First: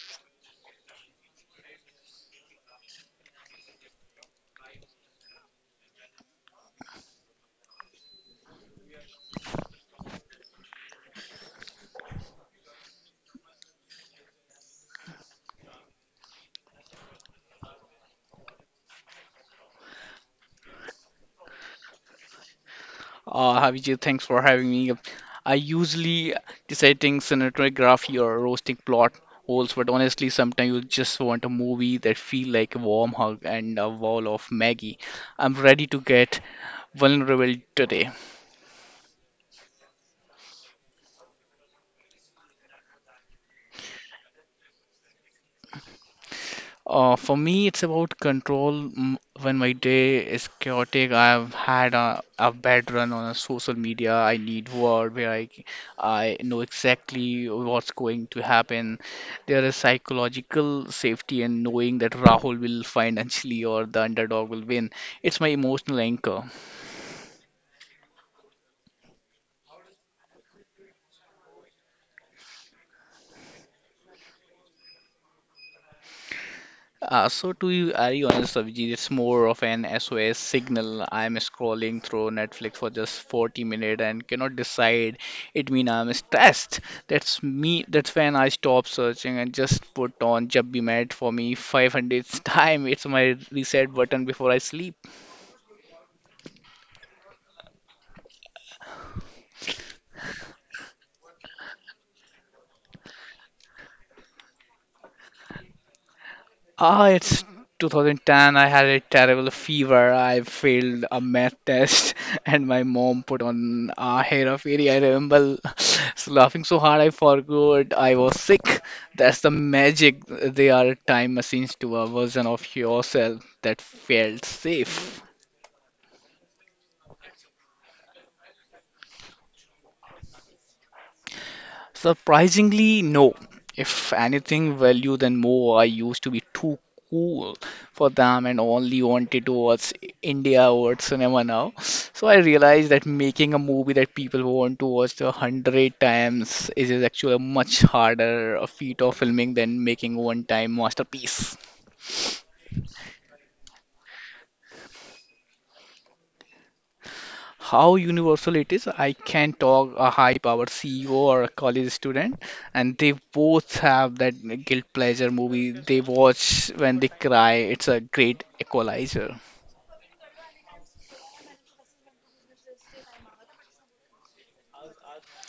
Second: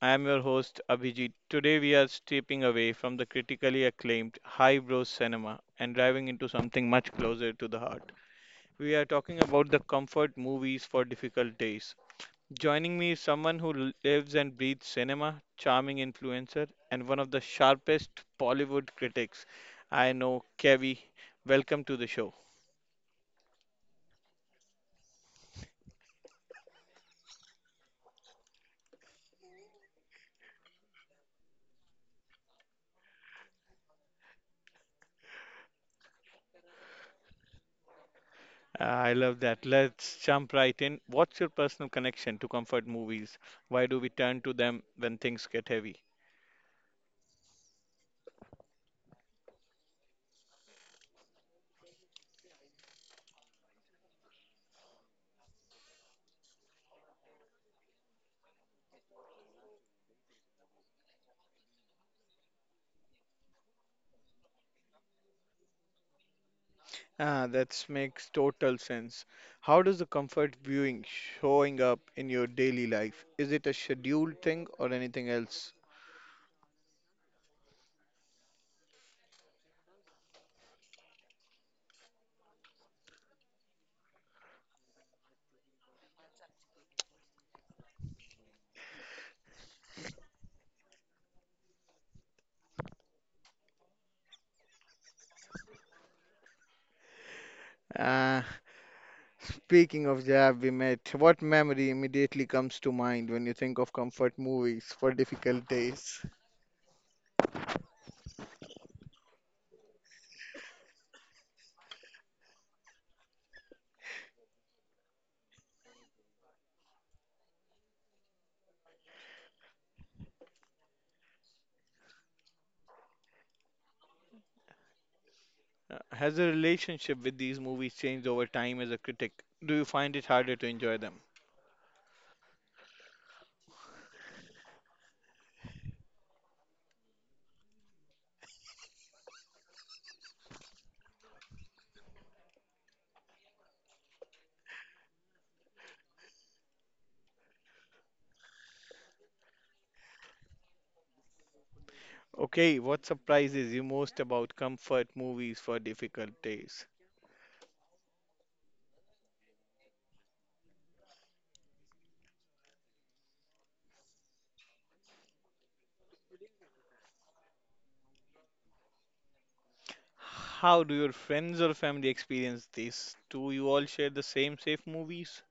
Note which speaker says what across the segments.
Speaker 1: I am your host Abhijit. Today we are stepping away from the critically acclaimed highbrow cinema and driving into something much closer to the heart. We are talking about the comfort movies for difficult days. Joining me is someone who lives and breathes cinema, charming influencer, and one of the sharpest Bollywood critics I know, Kevi. Welcome to the show.
Speaker 2: Abhijit, thanks for having me. I usually deciding cinematography or roasting plot holes, but honestly, sometimes you just want a movie that feel like a warm hug and a wall of Maggie. I'm ready to get vulnerable today.
Speaker 1: I love that. Let's jump right in. What's your personal connection to comfort movies? Why do we turn to them when things get heavy?
Speaker 2: For me, it's about control. When my day is chaotic, I've had a bad run on a social media. I need word where I know exactly what's going to happen. There is psychological safety in knowing that Rahul will financially or the underdog will win. It's my emotional anchor.
Speaker 1: Ah, that makes total sense. How does the comfort viewing showing up in your daily life? Is it a scheduled thing or anything else?
Speaker 2: So to be very honest, Abhijit, it's more of an SOS signal. I'm scrolling through Netflix for just 40 minutes and cannot decide. It mean I'm stressed. That's me. That's when I stop searching and just put on Jab Bhi Matt for me 500th time. It's my reset button before I sleep.
Speaker 1: Ah, Speaking of the we met, what memory immediately comes to mind when you think of comfort movies for difficult days?
Speaker 2: It's 2010. I had a terrible fever. I failed a math test, and my mom put on a hair of fairy. I remember laughing so hard I forgot I was sick. That's the magic. They are time machines to a version of yourself that felt safe.
Speaker 1: Has the relationship with these movies changed over time as a critic? Do you find it harder to enjoy them?
Speaker 2: Surprisingly, no. If anything, value then more. I used to be too cool for them and only wanted to watch India or cinema now. So I realized that making a movie that people want to watch 100 times is actually a much harder feat of filming than making one-time masterpiece.
Speaker 1: Okay, what surprises you most about comfort movies for difficult days?
Speaker 2: How universal it is. I can talk a high powered CEO or a college student, and they both have that guilt pleasure movie they watch when they cry. It's a great equalizer.
Speaker 1: How do your friends or family experience this? Do you all share the same safe movies?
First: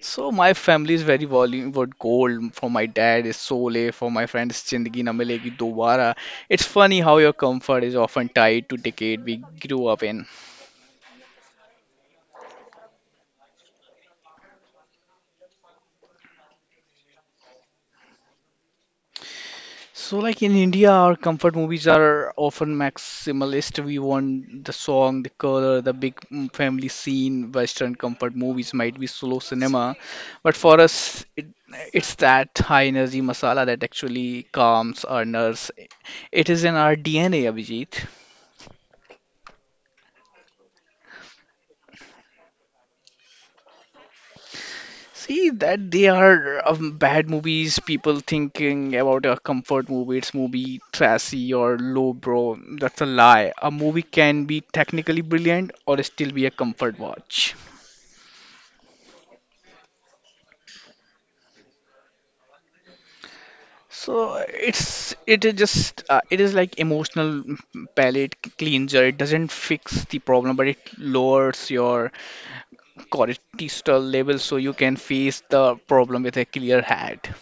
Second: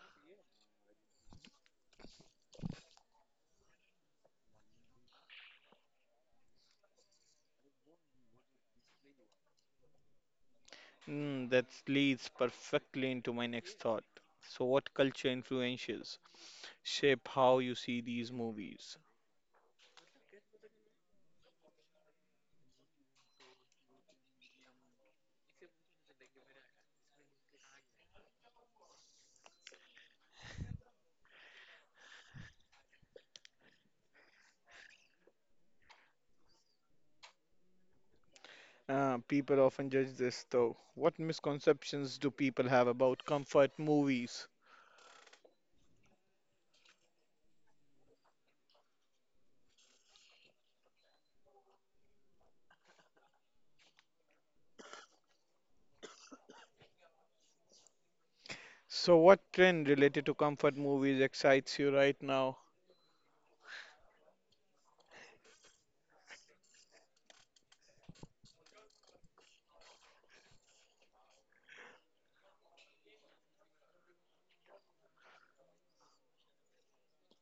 Speaker 2: So my family is very Bollywood gold. For my dad is Sole. For my friend is Zindagi Na Milegi Dobara. It's funny how your comfort is often tied to decade we grew up in.
Speaker 1: Mm, that leads perfectly into my next thought. So, what culture influences shape how you see these movies?
Speaker 2: So, like in India, our comfort movies are often maximalist. We want the song, the color, the big family scene. Western comfort movies might be slow cinema, but for us, it's that high energy masala that actually calms our nerves. It is in our DNA, Abhijit.
Speaker 1: People often judge this though. What misconceptions do people have about comfort movies?
Speaker 2: See that they are bad movies. People thinking about a comfort movie, it's movie trashy or lowbrow. That's a lie. A movie can be technically brilliant or still be a comfort watch.
Speaker 1: So, what trend related to comfort movies excites you right now?
Speaker 2: So it is like emotional palate cleanser. It doesn't fix the problem, but it lowers your cortisol level so you can face the problem with a clear head.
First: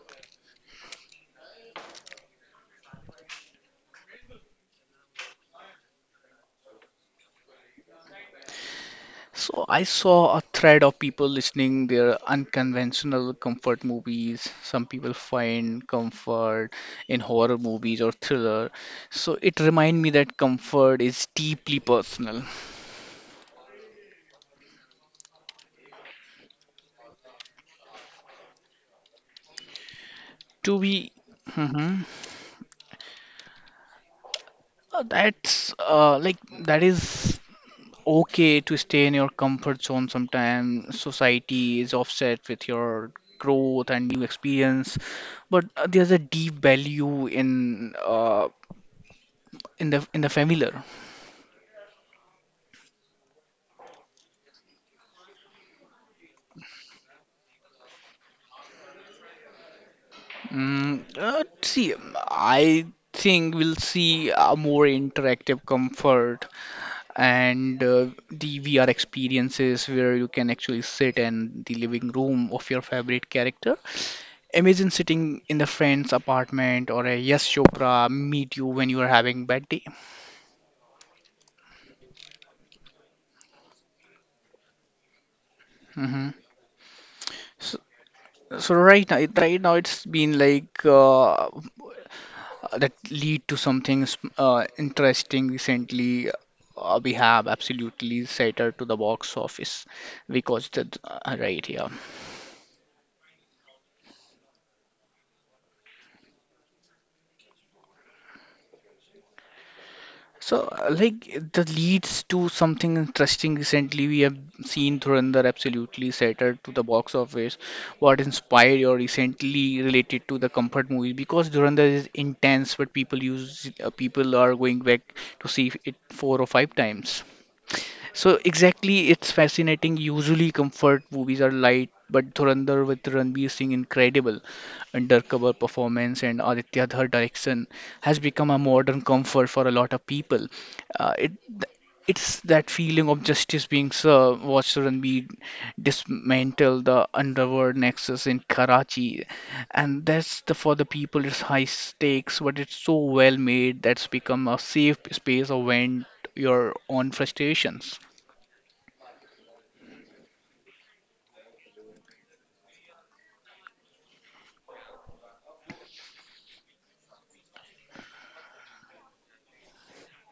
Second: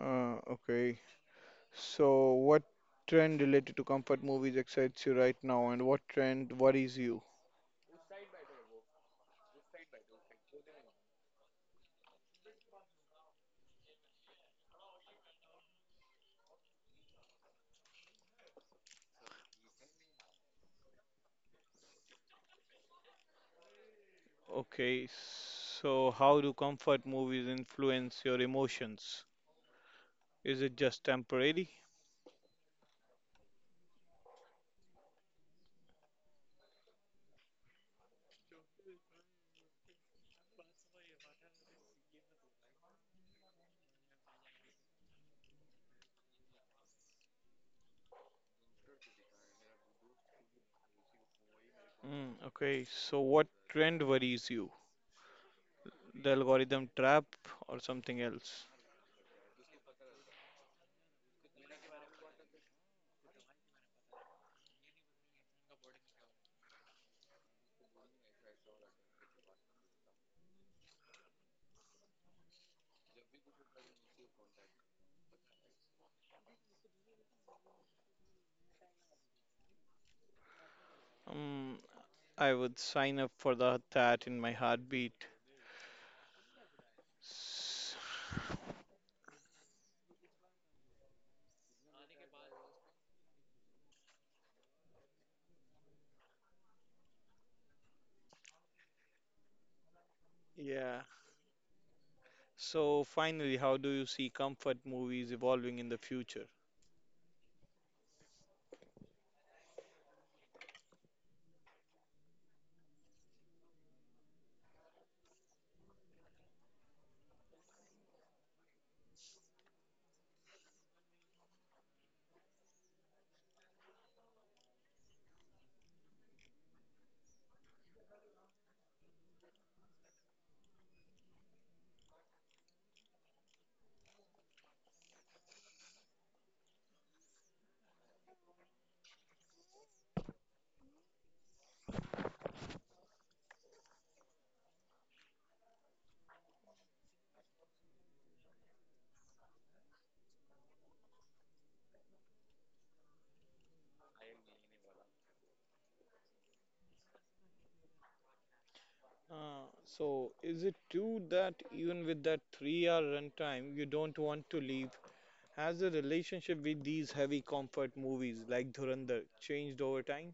Speaker 1: Okay. So, what trend related to comfort movies excites you right now, and what trend worries you?
Speaker 2: So I saw a thread of people listening their unconventional comfort movies. Some people find comfort in horror movies or thriller. So it reminded me that comfort is deeply personal.
Speaker 1: Okay, so how do comfort movies influence your emotions? Is it
Speaker 2: To
Speaker 1: just
Speaker 2: be
Speaker 1: temporary?
Speaker 2: Mhm. That's like that is okay to stay in your comfort zone sometimes. Society is offset with your growth and new experience, but there's a deep value in the familiar.
Speaker 1: Mm, okay, so what trend worries you? The algorithm trap or something else?
Speaker 2: See, I think we'll see a more interactive comfort and the VR experiences where you can actually sit in the living room of your favorite character. Imagine sitting in the friend's apartment or a Yes Chopra meet you when you are having bad day.
Speaker 1: Mm, I would sign up for that in my heartbeat.
Speaker 2: Hmm. So,
Speaker 1: S-
Speaker 2: so right now it's been like that lead to something interesting recently, we have absolutely shattered to the box office because the
Speaker 1: Yeah.
Speaker 2: right here.
Speaker 1: So finally, how do you see comfort movies evolving in the future?
Speaker 2: So like that leads to something interesting recently we have seen Dhurandhar absolutely shattered to the box office, what inspired you recently related to the comfort movie because Dhurandhar is intense but people are going back to see it four or five times. So exactly, it's fascinating. Usually, comfort movies are light, but Dhurandhar with Ranbir Singh incredible undercover performance and Aditya Dhar direction has become a modern comfort for a lot of people. Uh, it it's that feeling of justice being served. Watch Ranbir dismantle the underworld nexus in Karachi, and that's the for the people. It's high stakes, but it's so well made that's become a safe space of vent your own frustrations.
Speaker 1: So, is it true that even with that three-hour runtime, you don't want to leave? Has the relationship with these heavy comfort movies like Dhurandhar changed over time?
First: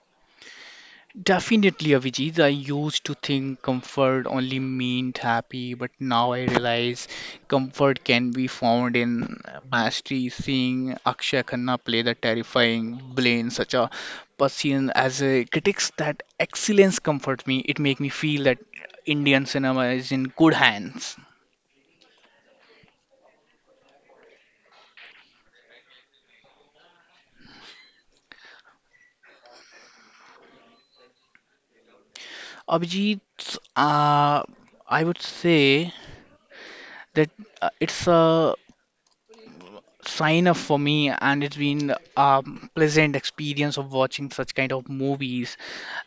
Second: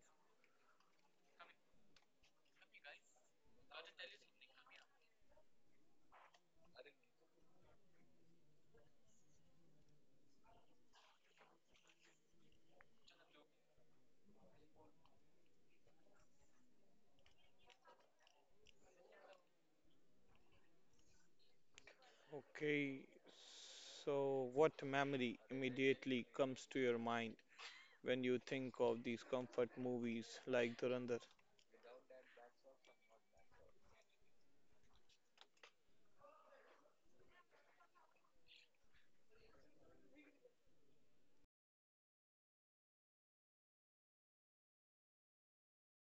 Speaker 2: Definitely, Avijit. I used to think comfort only meant happy, but now I realize comfort can be found in mastery. Seeing Akshay Khanna play the terrifying Blaine, such a person as a critics, that excellence comfort me. It make me feel that Indian cinema is in good hands.
Speaker 1: Okay, so what memory immediately comes to your mind when you think of these comfort movies like Dhurandhar?
Speaker 2: Abhijit, uh, I would say that it's a sign up for me and it's been a pleasant experience of watching such kind of movies,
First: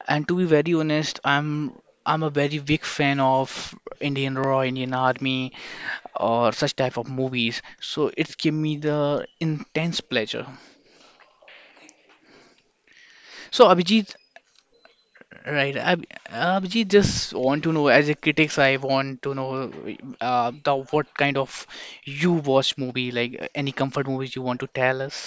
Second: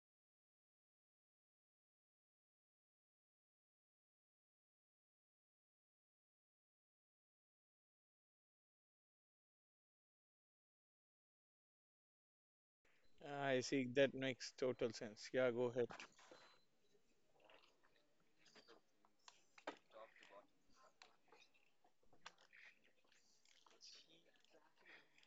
Speaker 2: and to be very honest, I'm a very big fan of Indian raw, Indian army, or such type of movies, so it's give me the intense pleasure.
Speaker 1: I
Speaker 2: So,
Speaker 1: see, that
Speaker 2: Abhijit,
Speaker 1: makes total sense. Yeah, go
Speaker 2: right,
Speaker 1: ahead.
Speaker 2: Abhijit, just want to know, as a critics I want to know, the what kind of you watch movie, like any comfort movies you want to tell us.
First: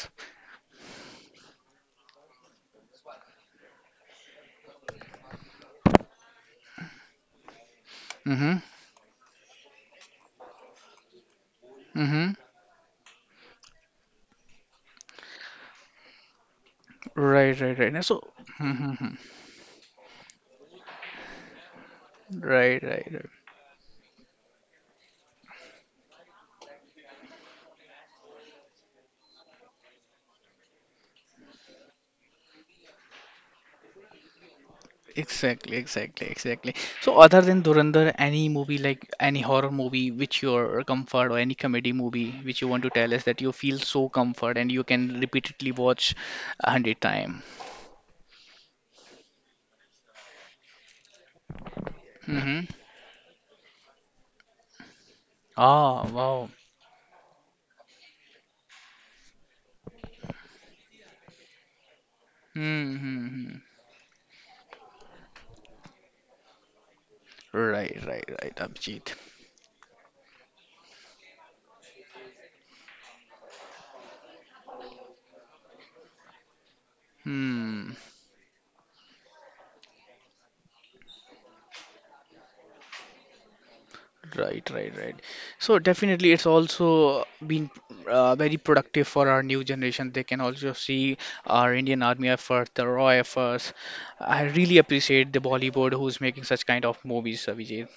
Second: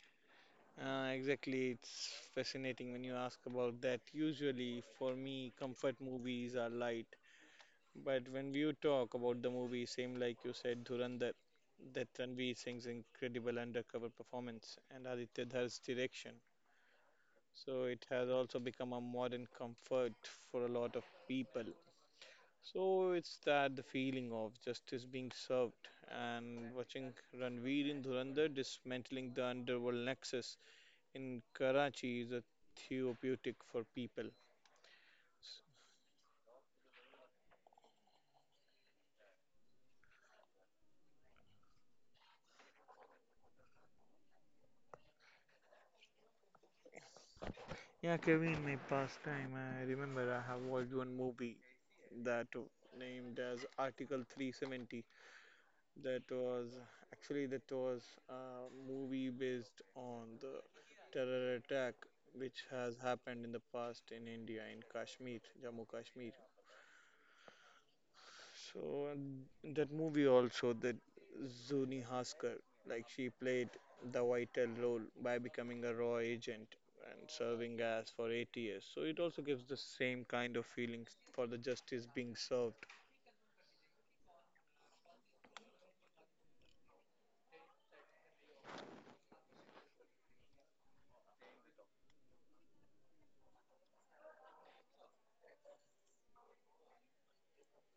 Speaker 1: Exactly, it's fascinating when you ask about that. Usually, for me, comfort movies are light, but when
Speaker 2: Mm-hmm,
Speaker 1: we talk about the movie, same like you said, Dhurandhar, that
Speaker 2: mm-hmm.
Speaker 1: Ranveer Singh's incredible undercover performance and Aditya Dhar's direction.
Speaker 2: Right, right,
Speaker 1: So
Speaker 2: right. Now,
Speaker 1: it
Speaker 2: so,
Speaker 1: has also
Speaker 2: hmm, hmm,
Speaker 1: become a
Speaker 2: hmm.
Speaker 1: modern comfort for a lot of people.
Speaker 2: Right, right,
Speaker 1: So
Speaker 2: right.
Speaker 1: it's that the feeling of justice being served and watching Ranveer in Dhurandhar dismantling the underworld nexus in Karachi is a therapeutic for people.
Speaker 2: Exactly, exactly, exactly. So, other than Dhurandhar, any movie like any horror movie which your comfort, or any comedy movie which you want to tell us that you feel so comfort and you can repeatedly watch 100 time.
Speaker 1: Yeah, Kevin, my past time, I remember I have watched one movie that
Speaker 2: Mm-hmm.
Speaker 1: named as Article 370.
Speaker 2: Ah,
Speaker 1: That
Speaker 2: wow.
Speaker 1: was that was a movie based on the terror attack which has happened in
Speaker 2: Mm-hmm.
Speaker 1: the past in India in Kashmir, Jammu Kashmir.
Speaker 2: Right, right, right,
Speaker 1: So
Speaker 2: Abhijit.
Speaker 1: and that movie also that Zuni Haskar, like she played the vital role by becoming a raw agent and serving
Speaker 2: Hmm.
Speaker 1: as for 8 years. So it also gives the same kind of feelings for the justice being served.
Speaker 2: Right, right, right. So definitely, it's also been very productive for our new generation. They can also see our Indian Army effort, the raw efforts. I really appreciate the Bollywood who's making such kind of movies, Abhijit.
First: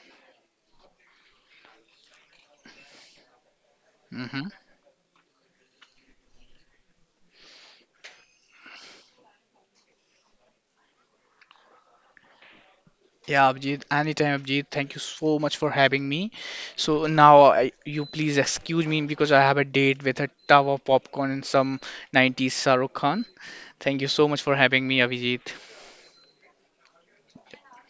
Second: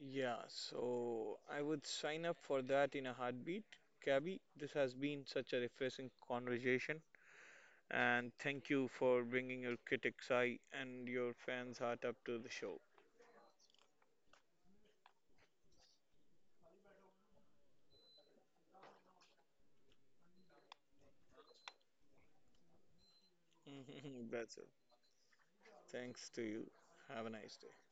Speaker 1: Yeah, so I would sign up for that in a heartbeat. Gabby,
Speaker 2: Hmm.
Speaker 1: this has been such a refreshing conversation, and thank you for bringing your critics' eye and your fans' heart up to the show.
Speaker 2: Yeah, Abhijit. Anytime, Abhijit. Thank you so much for having me. So now, you please excuse me because I have a date with a tub of popcorn and some '90s Shahrukh Khan. Thank you so much for
Speaker 1: That's it.
Speaker 2: having me, Abhijit.
Speaker 1: Thanks to you. Have a nice day.